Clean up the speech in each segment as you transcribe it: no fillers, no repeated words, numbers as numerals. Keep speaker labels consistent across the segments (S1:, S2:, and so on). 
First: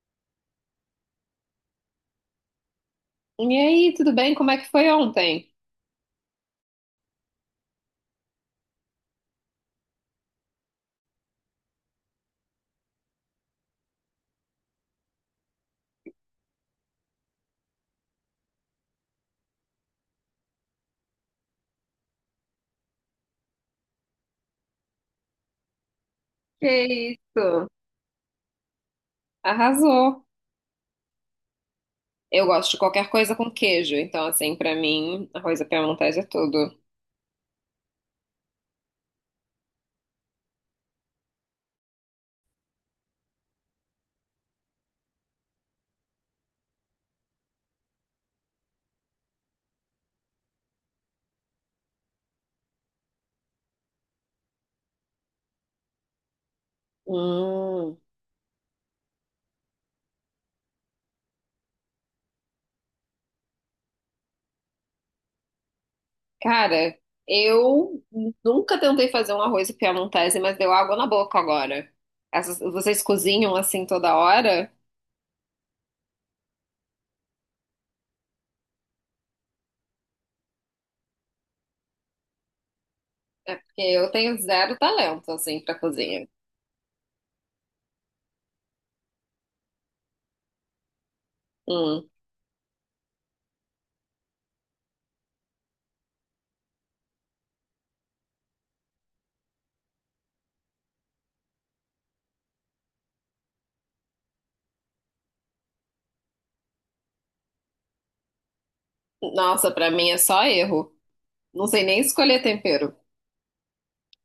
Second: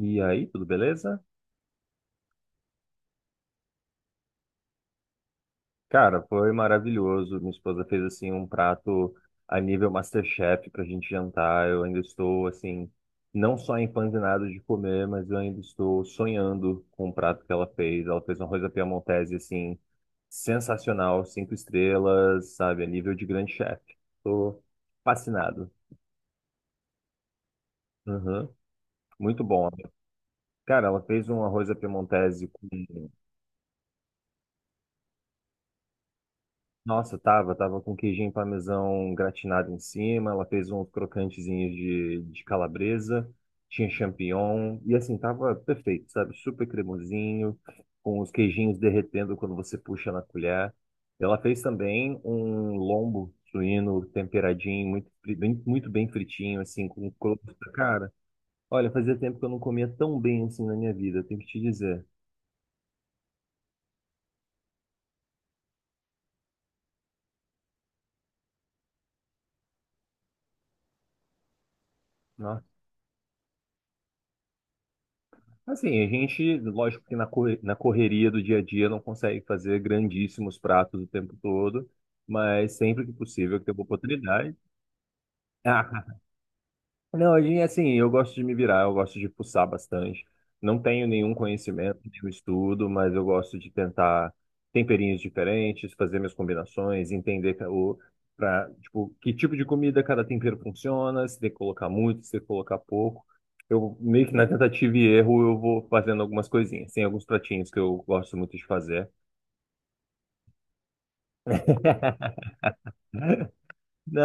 S1: E aí, tudo beleza?
S2: E aí, tudo bem? Como é que foi ontem?
S1: Cara, foi maravilhoso. Minha esposa fez assim um prato a nível MasterChef pra gente jantar. Eu ainda estou assim, não só empanzinado de comer, mas eu ainda estou sonhando com o prato que ela fez. Ela fez uma coisa piemontese assim sensacional, cinco estrelas, sabe, a nível de grande chefe. Tô fascinado.
S2: Que isso?
S1: Uhum. Muito bom.
S2: Arrasou.
S1: Cara, ela fez um arroz à
S2: Eu
S1: piemontese com...
S2: gosto de qualquer coisa com queijo, então assim, pra mim, arroz à piemontese é tudo.
S1: Nossa, tava com queijinho parmesão gratinado em cima, ela fez uns crocantezinhos de calabresa, tinha champignon, e assim, tava perfeito, sabe? Super cremosinho, com os queijinhos derretendo quando você puxa na colher. Ela fez também um lombo suíno temperadinho, muito, muito bem fritinho, assim, com crosta.
S2: Hum.
S1: Cara, olha, fazia tempo que eu não comia tão bem assim na minha vida, tenho que te dizer.
S2: Cara, eu nunca tentei fazer um arroz à piemontese, mas deu água na boca agora. Vocês cozinham assim toda hora?
S1: Assim, a gente, lógico que na correria do dia a dia não consegue fazer grandíssimos pratos o tempo todo, mas sempre que
S2: É
S1: possível que tem uma
S2: porque eu tenho
S1: oportunidade.
S2: zero talento assim pra cozinha.
S1: Não, e assim, eu gosto de me virar, eu gosto de fuçar bastante. Não tenho nenhum conhecimento,
S2: Hum.
S1: nenhum estudo, mas eu gosto de tentar temperinhos diferentes, fazer minhas combinações, pra, tipo, que tipo de comida cada tempero funciona, se tem que colocar muito, se tem que colocar pouco. Eu meio que na tentativa e erro eu vou fazendo algumas coisinhas. Tem alguns pratinhos que eu gosto muito de fazer.
S2: Nossa, pra mim é só erro. Não sei nem escolher tempero.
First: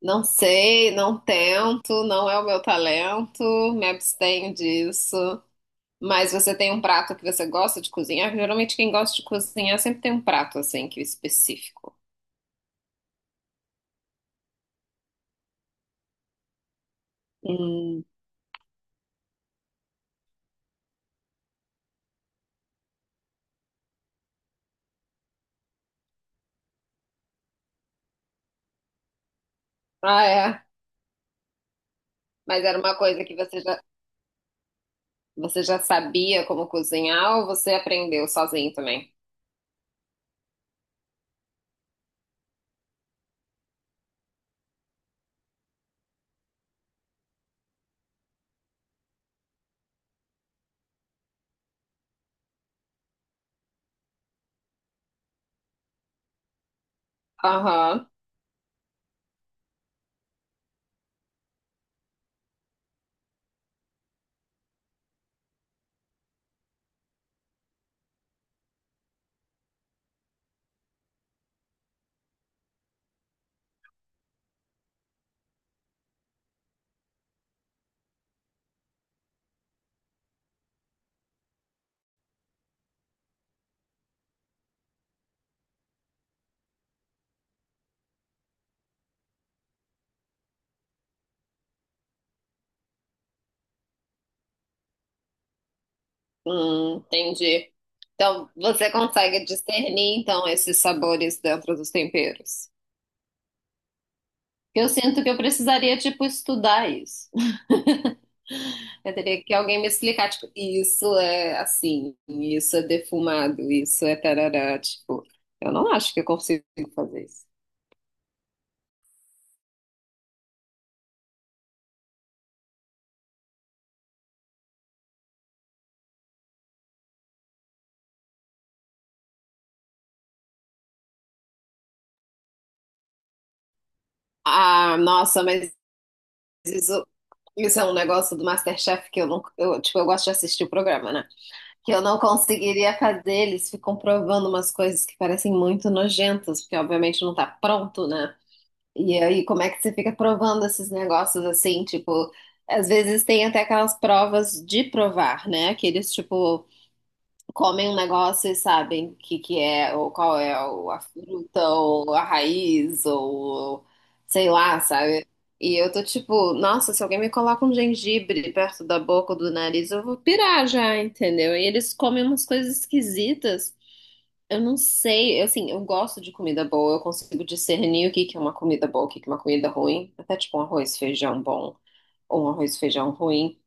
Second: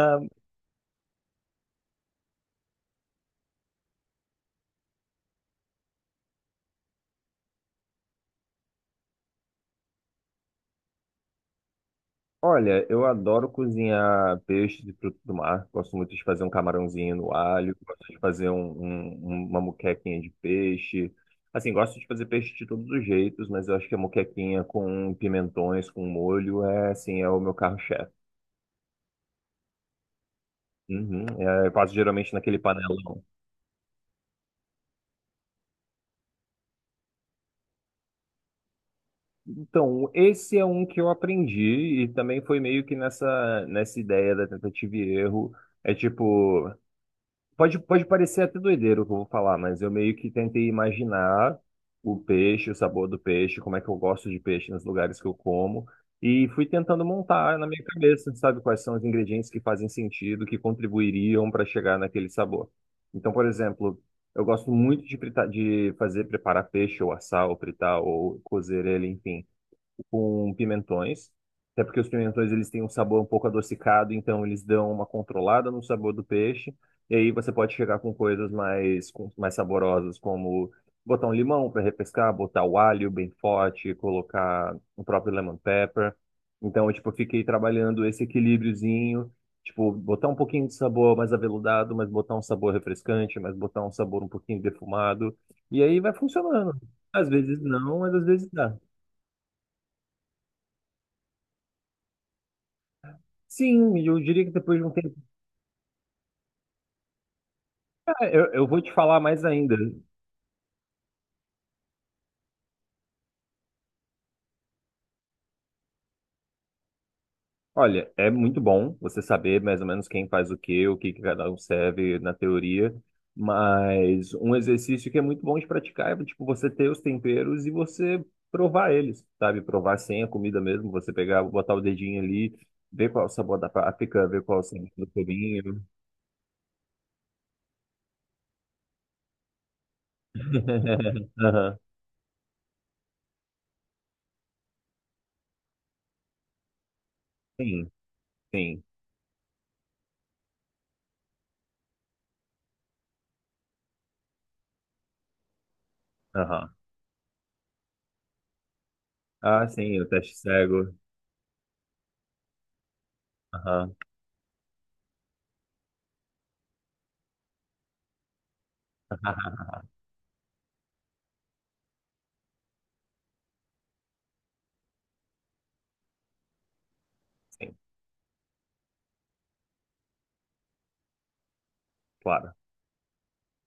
S2: Não sei, não tento, não é o meu talento, me abstenho disso. Mas você tem um prato que você gosta de cozinhar? Geralmente quem gosta de cozinhar sempre tem um prato assim que é específico.
S1: olha, eu adoro cozinhar peixes e frutos do mar. Gosto muito de fazer um camarãozinho no alho,
S2: Hum.
S1: gosto de fazer uma moquequinha de peixe. Assim, gosto de fazer peixe de todos os jeitos, mas eu acho que a moquequinha com pimentões, com molho, é assim, é o meu carro-chefe.
S2: Ah, é.
S1: Uhum, é, eu faço geralmente naquele
S2: Mas era uma
S1: panelão.
S2: coisa que você já sabia como cozinhar ou você aprendeu sozinho também?
S1: Então, esse é um que eu aprendi e também foi meio que nessa ideia da tentativa e erro. É tipo, pode, pode parecer até doideiro o que eu vou falar, mas eu meio que tentei imaginar o peixe, o sabor do peixe, como é que eu gosto de peixe nos lugares que eu como, e fui tentando montar na minha
S2: Aham.
S1: cabeça, sabe, quais são os ingredientes que fazem sentido, que contribuiriam para chegar naquele sabor. Então, por exemplo, eu gosto muito de fritar, de fazer, preparar peixe, ou assar, ou fritar, ou cozer ele, enfim, com pimentões, até porque os pimentões eles têm um sabor um pouco adocicado, então eles dão uma controlada no sabor do peixe. E aí você pode chegar com mais saborosas, como botar um limão para repescar, botar o alho bem forte, colocar o próprio lemon pepper. Então, eu, tipo, fiquei trabalhando esse equilíbriozinho, tipo, botar um pouquinho de sabor mais aveludado, mas botar um sabor refrescante, mas botar um sabor um pouquinho defumado. E aí vai funcionando. Às vezes
S2: Entendi.
S1: não, mas às vezes
S2: Então,
S1: dá.
S2: você consegue discernir, então, esses sabores dentro dos temperos.
S1: Sim, eu diria que depois de
S2: Eu
S1: um tempo.
S2: sinto que eu precisaria, tipo, estudar isso.
S1: Ah, eu vou te
S2: Eu
S1: falar
S2: teria
S1: mais
S2: que
S1: ainda.
S2: alguém me explicar, tipo, isso é assim, isso é defumado, isso é tarará, tipo, eu não acho que eu consigo fazer isso.
S1: Olha, é muito bom você saber mais ou menos quem faz o quê, o que que cada um serve na teoria, mas um exercício que é muito bom de praticar é tipo você ter os temperos e você provar eles, sabe? Provar sem a comida mesmo, você pegar, botar o dedinho ali, ver qual é o sabor da páprica, ver qual é o sabor
S2: Ah,
S1: do
S2: nossa, mas
S1: cominho.
S2: isso, isso é um negócio do MasterChef que eu não, eu, tipo, eu gosto de assistir o programa, né?
S1: Aham,
S2: Que eu não conseguiria fazer, eles ficam provando umas coisas que parecem muito nojentas, porque obviamente não tá
S1: sim,
S2: pronto, né?
S1: sim.
S2: E aí, como é que você fica provando esses negócios assim, tipo, às vezes tem até aquelas provas de provar, né? Aqueles, tipo,
S1: Aham.
S2: comem um negócio e sabem o que, que
S1: Ah,
S2: é,
S1: sim, o
S2: ou
S1: teste
S2: qual é
S1: cego.
S2: a fruta, ou a raiz, ou
S1: Aham.
S2: sei lá, sabe? E eu tô tipo, nossa, se alguém me coloca um gengibre perto da boca ou do nariz, eu vou pirar já, entendeu? E eles comem umas coisas esquisitas. Eu não sei, eu, assim, eu gosto de comida boa, eu consigo
S1: Sim,
S2: discernir o que que é uma comida boa, o que que é uma comida ruim, até tipo um arroz e feijão bom ou um
S1: claro.
S2: arroz e feijão ruim.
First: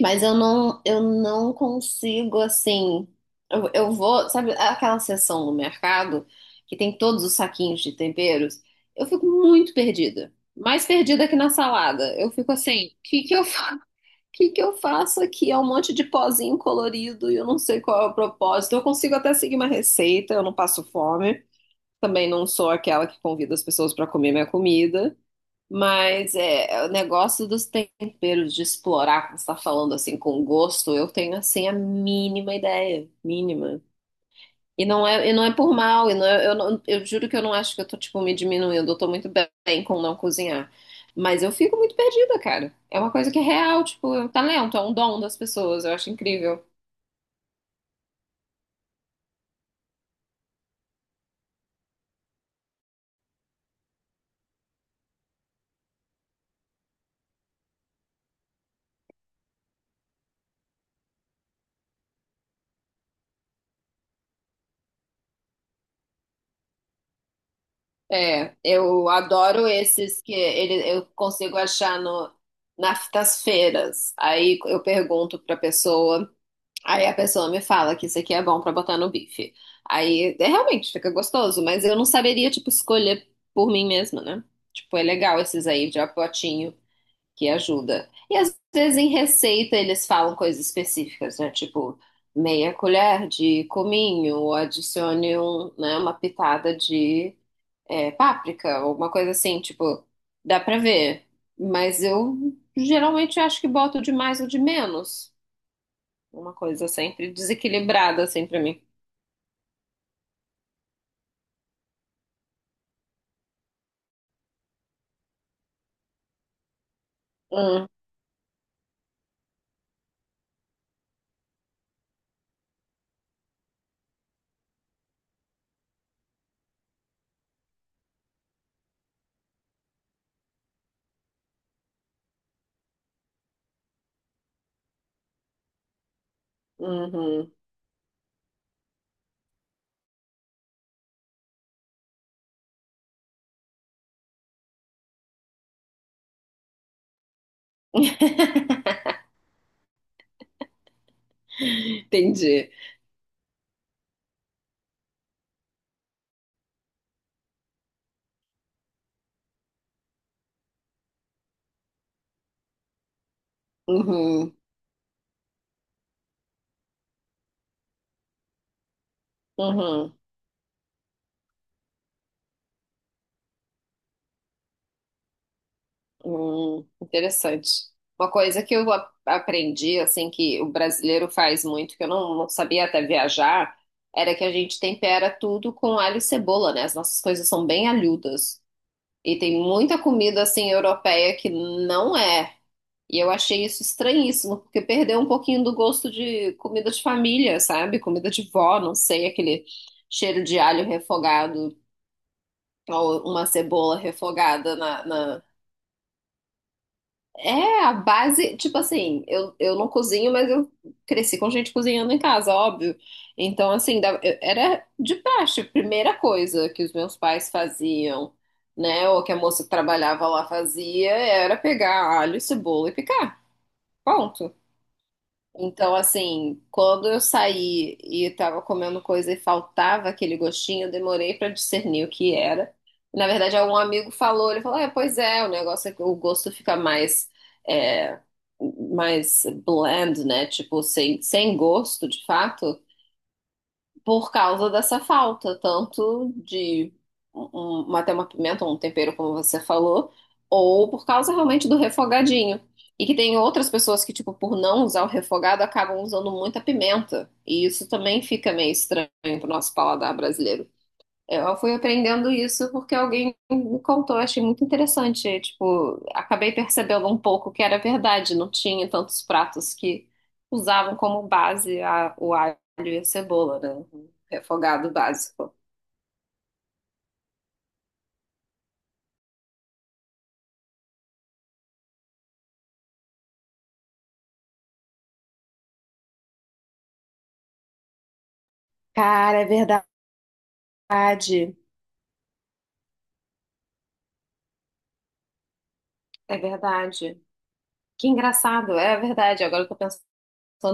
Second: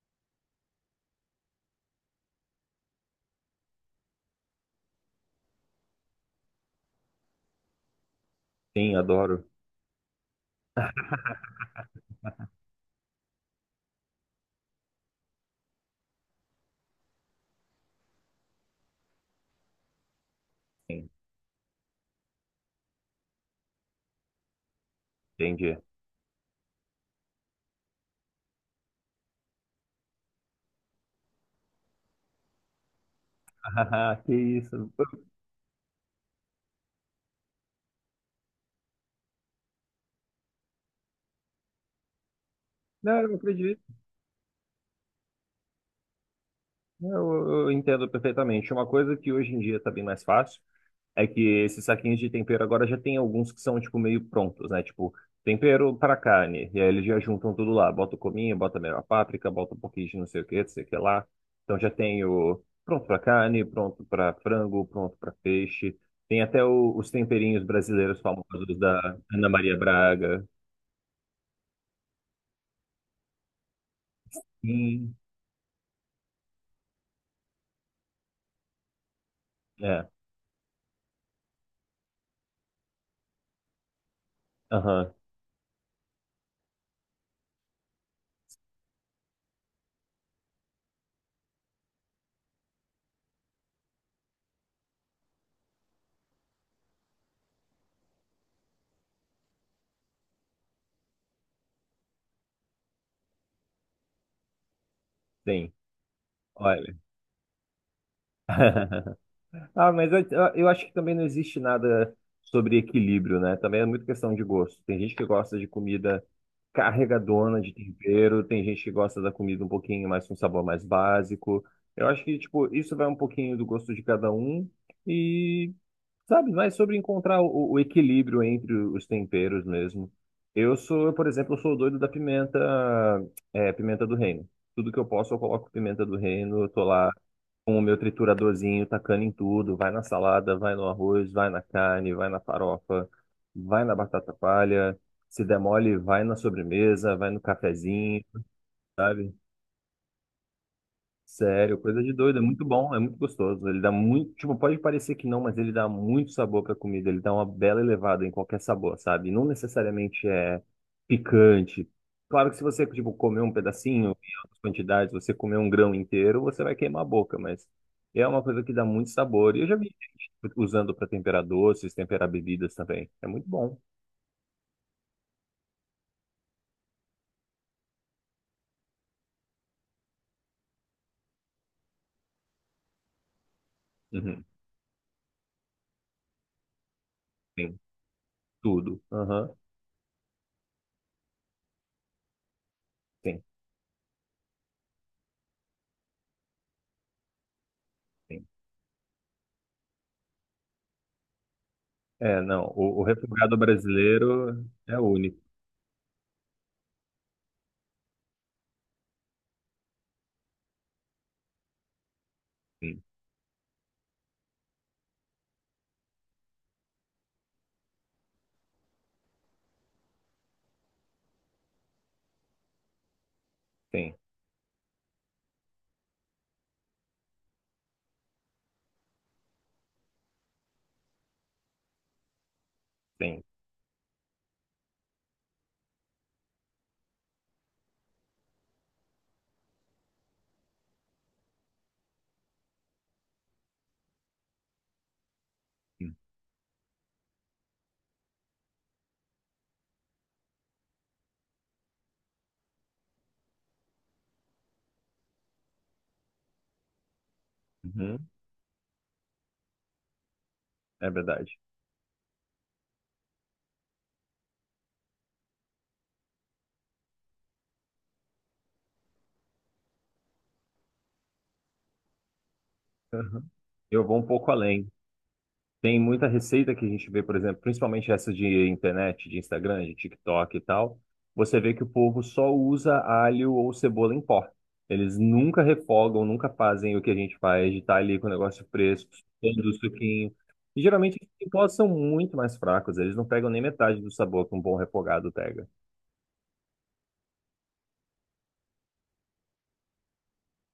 S2: Mas eu não consigo, assim. Eu vou, sabe, aquela seção no mercado que tem todos os saquinhos de temperos,
S1: Sim,
S2: eu fico
S1: adoro.
S2: muito perdida. Mais perdida que na salada. Eu fico assim, o que que eu, que eu faço aqui? É um monte de pozinho colorido e eu não sei qual é o propósito. Eu consigo até seguir uma receita, eu não passo
S1: Sim,
S2: fome. Também não sou aquela que convida as pessoas para comer minha comida.
S1: entendi.
S2: Mas é, o negócio dos temperos, de explorar, como você está falando assim, com gosto, eu tenho assim a mínima ideia, mínima.
S1: Que
S2: E
S1: isso.
S2: não é por mal, eu juro que eu não acho que eu tô tipo me diminuindo, eu tô muito bem com não cozinhar. Mas eu fico muito perdida, cara. É uma
S1: Não, eu
S2: coisa
S1: não
S2: que é
S1: acredito.
S2: real, tipo, é um talento, é um dom das pessoas, eu acho incrível.
S1: Eu entendo perfeitamente. Uma coisa que hoje em dia tá bem mais fácil é que esses saquinhos de tempero agora já tem alguns que são, tipo, meio prontos, né? Tipo, tempero para carne. E aí eles já juntam tudo lá. Bota o cominho, bota meio a páprica, bota um pouquinho de não sei o que, não sei o que lá. Então já tem o pronto para carne, pronto para frango, pronto para peixe. Tem até os temperinhos brasileiros
S2: É,
S1: famosos
S2: eu
S1: da Ana
S2: adoro
S1: Maria
S2: esses que
S1: Braga.
S2: ele, eu consigo achar no, nas nas feiras. Aí eu
S1: Sim,
S2: pergunto pra pessoa. Aí a pessoa me fala que isso aqui é bom pra botar no bife.
S1: é.
S2: Aí é, realmente fica gostoso, mas eu não saberia, tipo, escolher por mim mesma, né? Tipo, é
S1: Aham.
S2: legal esses aí de apotinho que ajuda. E às vezes em receita eles falam coisas específicas, né? Tipo, meia colher de cominho, ou adicione um, né, uma pitada de páprica, alguma coisa assim, tipo, dá pra ver. Mas eu geralmente acho que boto de mais ou de menos.
S1: Sim,
S2: Uma coisa
S1: olha.
S2: sempre desequilibrada, assim, pra mim.
S1: Ah, mas eu acho que também não existe nada sobre equilíbrio, né? Também é muito questão de gosto. Tem gente que gosta de comida carregadona de
S2: Hum,
S1: tempero, tem gente que gosta da comida um pouquinho mais com sabor mais básico. Eu acho que, tipo, isso vai um pouquinho do gosto de cada um e, sabe, mais sobre encontrar o equilíbrio entre os temperos mesmo. Eu sou, por exemplo, eu sou o doido da pimenta, é, pimenta do reino. Tudo que eu posso, eu coloco pimenta do reino, eu tô lá
S2: uhum,
S1: com o meu trituradorzinho, tacando em tudo, vai na salada, vai no arroz, vai na carne, vai na farofa, vai na batata palha, se der mole, vai na sobremesa, vai no cafezinho, sabe? Sério, coisa de doido, é muito
S2: entendi.
S1: bom, é muito gostoso. Ele dá muito, tipo, pode parecer que não, mas ele dá muito sabor pra comida, ele dá uma bela elevada em qualquer sabor, sabe? Não necessariamente é picante. Claro que se você, tipo, comer um pedacinho em
S2: Uhum,
S1: altas quantidades, você comer um grão inteiro, você vai queimar a boca, mas é uma coisa que dá muito sabor. E eu já vi
S2: uhum,
S1: gente usando pra temperar doces, temperar bebidas também. É muito bom.
S2: interessante. Uma coisa que eu aprendi, assim, que o brasileiro faz muito, que eu não sabia até viajar, era que
S1: Uhum.
S2: a gente tempera tudo com alho e cebola, né? As nossas coisas são
S1: Tem
S2: bem alhudas.
S1: tudo.
S2: E
S1: Aham.
S2: tem muita comida, assim, europeia que não é. E eu
S1: Tem,
S2: achei isso estranhíssimo, porque perdeu um pouquinho do gosto de comida de família, sabe? Comida
S1: tem.
S2: de vó, não sei, aquele cheiro de alho refogado
S1: É, não, o
S2: ou uma
S1: refogado
S2: cebola
S1: brasileiro
S2: refogada
S1: é
S2: na,
S1: único.
S2: na- É, a base, tipo assim, eu não cozinho, mas eu cresci com gente cozinhando em casa, óbvio.
S1: Sim,
S2: Então, assim, era de praxe, a primeira coisa que os meus pais faziam, né? Ou que a moça que trabalhava lá fazia, era pegar alho, cebola e picar.
S1: tem.
S2: Ponto. Então, assim, quando eu saí e estava comendo coisa e faltava aquele gostinho, eu demorei para discernir o que era. Na
S1: Tem.
S2: verdade, algum amigo falou, ele falou, é, pois é, o negócio é que o gosto fica é, mais bland, né? Tipo, sem gosto, de fato por causa dessa falta, tanto de uma, até uma pimenta, um tempero, como você falou, ou por causa realmente do refogadinho. E que tem outras pessoas que, tipo, por não usar o refogado, acabam usando muita pimenta. E isso também
S1: Uhum,
S2: fica meio estranho pro nosso paladar brasileiro.
S1: é verdade.
S2: Eu fui aprendendo isso porque alguém me contou, achei muito interessante. Tipo, acabei percebendo um pouco que era verdade, não tinha tantos pratos que usavam como base o alho e a
S1: Uhum.
S2: cebola, né?
S1: Eu
S2: O
S1: vou um pouco além.
S2: refogado básico.
S1: Tem muita receita que a gente vê, por exemplo, principalmente essa de internet, de Instagram, de TikTok e tal. Você vê que o povo só usa alho ou cebola em pó. Eles nunca refogam, nunca fazem o que a gente faz, de estar ali com o negócio fresco,
S2: Cara, é
S1: todo o suquinho. E geralmente os
S2: verdade.
S1: pós são muito mais fracos, eles não pegam nem metade do sabor que um bom refogado pega.
S2: É verdade. Que engraçado, é verdade. Agora eu tô pensando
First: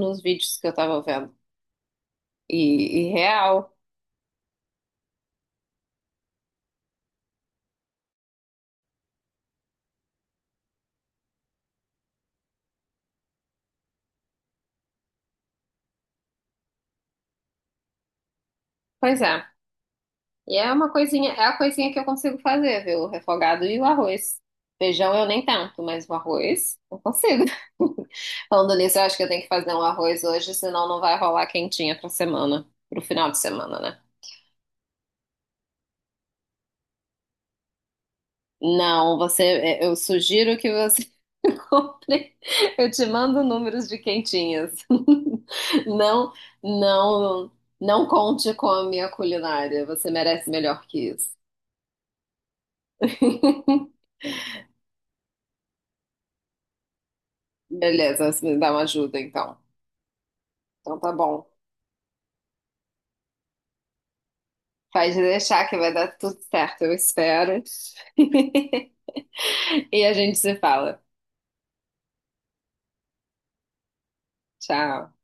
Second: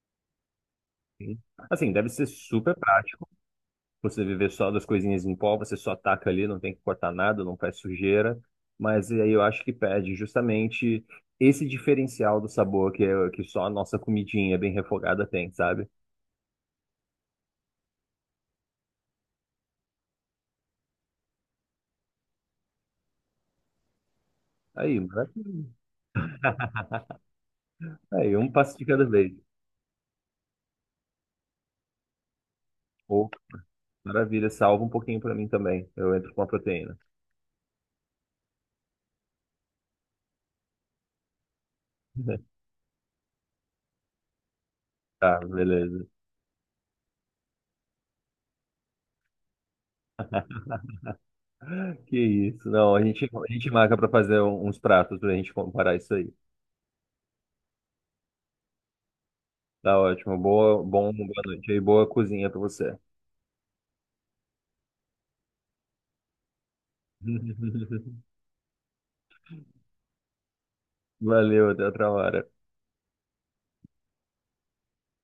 S2: nos vídeos que eu tava vendo.
S1: Sim. Assim, deve ser super
S2: E
S1: prático,
S2: real.
S1: você viver só das coisinhas em pó, você só ataca ali, não tem que cortar nada, não faz sujeira. Mas aí eu acho que pede justamente esse diferencial do sabor que só a nossa comidinha bem refogada tem, sabe?
S2: Pois é. E é uma coisinha, é a coisinha que eu consigo fazer, viu? O refogado e o arroz.
S1: Aí,
S2: Feijão eu nem
S1: maravilha.
S2: tanto, mas o arroz eu consigo.
S1: Aí, um
S2: Falando
S1: passo de
S2: nisso, eu
S1: cada
S2: acho que eu
S1: vez.
S2: tenho que fazer um arroz hoje, senão não vai rolar quentinha pra semana, pro
S1: Ou,
S2: final de semana, né?
S1: maravilha, salva um pouquinho pra mim também. Eu entro com a proteína.
S2: Não, eu sugiro que você compre. Eu te mando números de quentinhas.
S1: Tá, beleza.
S2: Não, não, não conte com a minha culinária. Você merece melhor que isso.
S1: Que isso. Não, a gente marca pra uns pratos pra gente comparar isso aí.
S2: Beleza, você me dá uma ajuda então.
S1: Tá ótimo. Boa,
S2: Então
S1: bom,
S2: tá
S1: boa
S2: bom.
S1: noite aí. Boa cozinha pra você.
S2: Pode deixar que vai dar tudo certo, eu espero. E a gente se fala.
S1: Valeu, até outra hora.
S2: Tchau.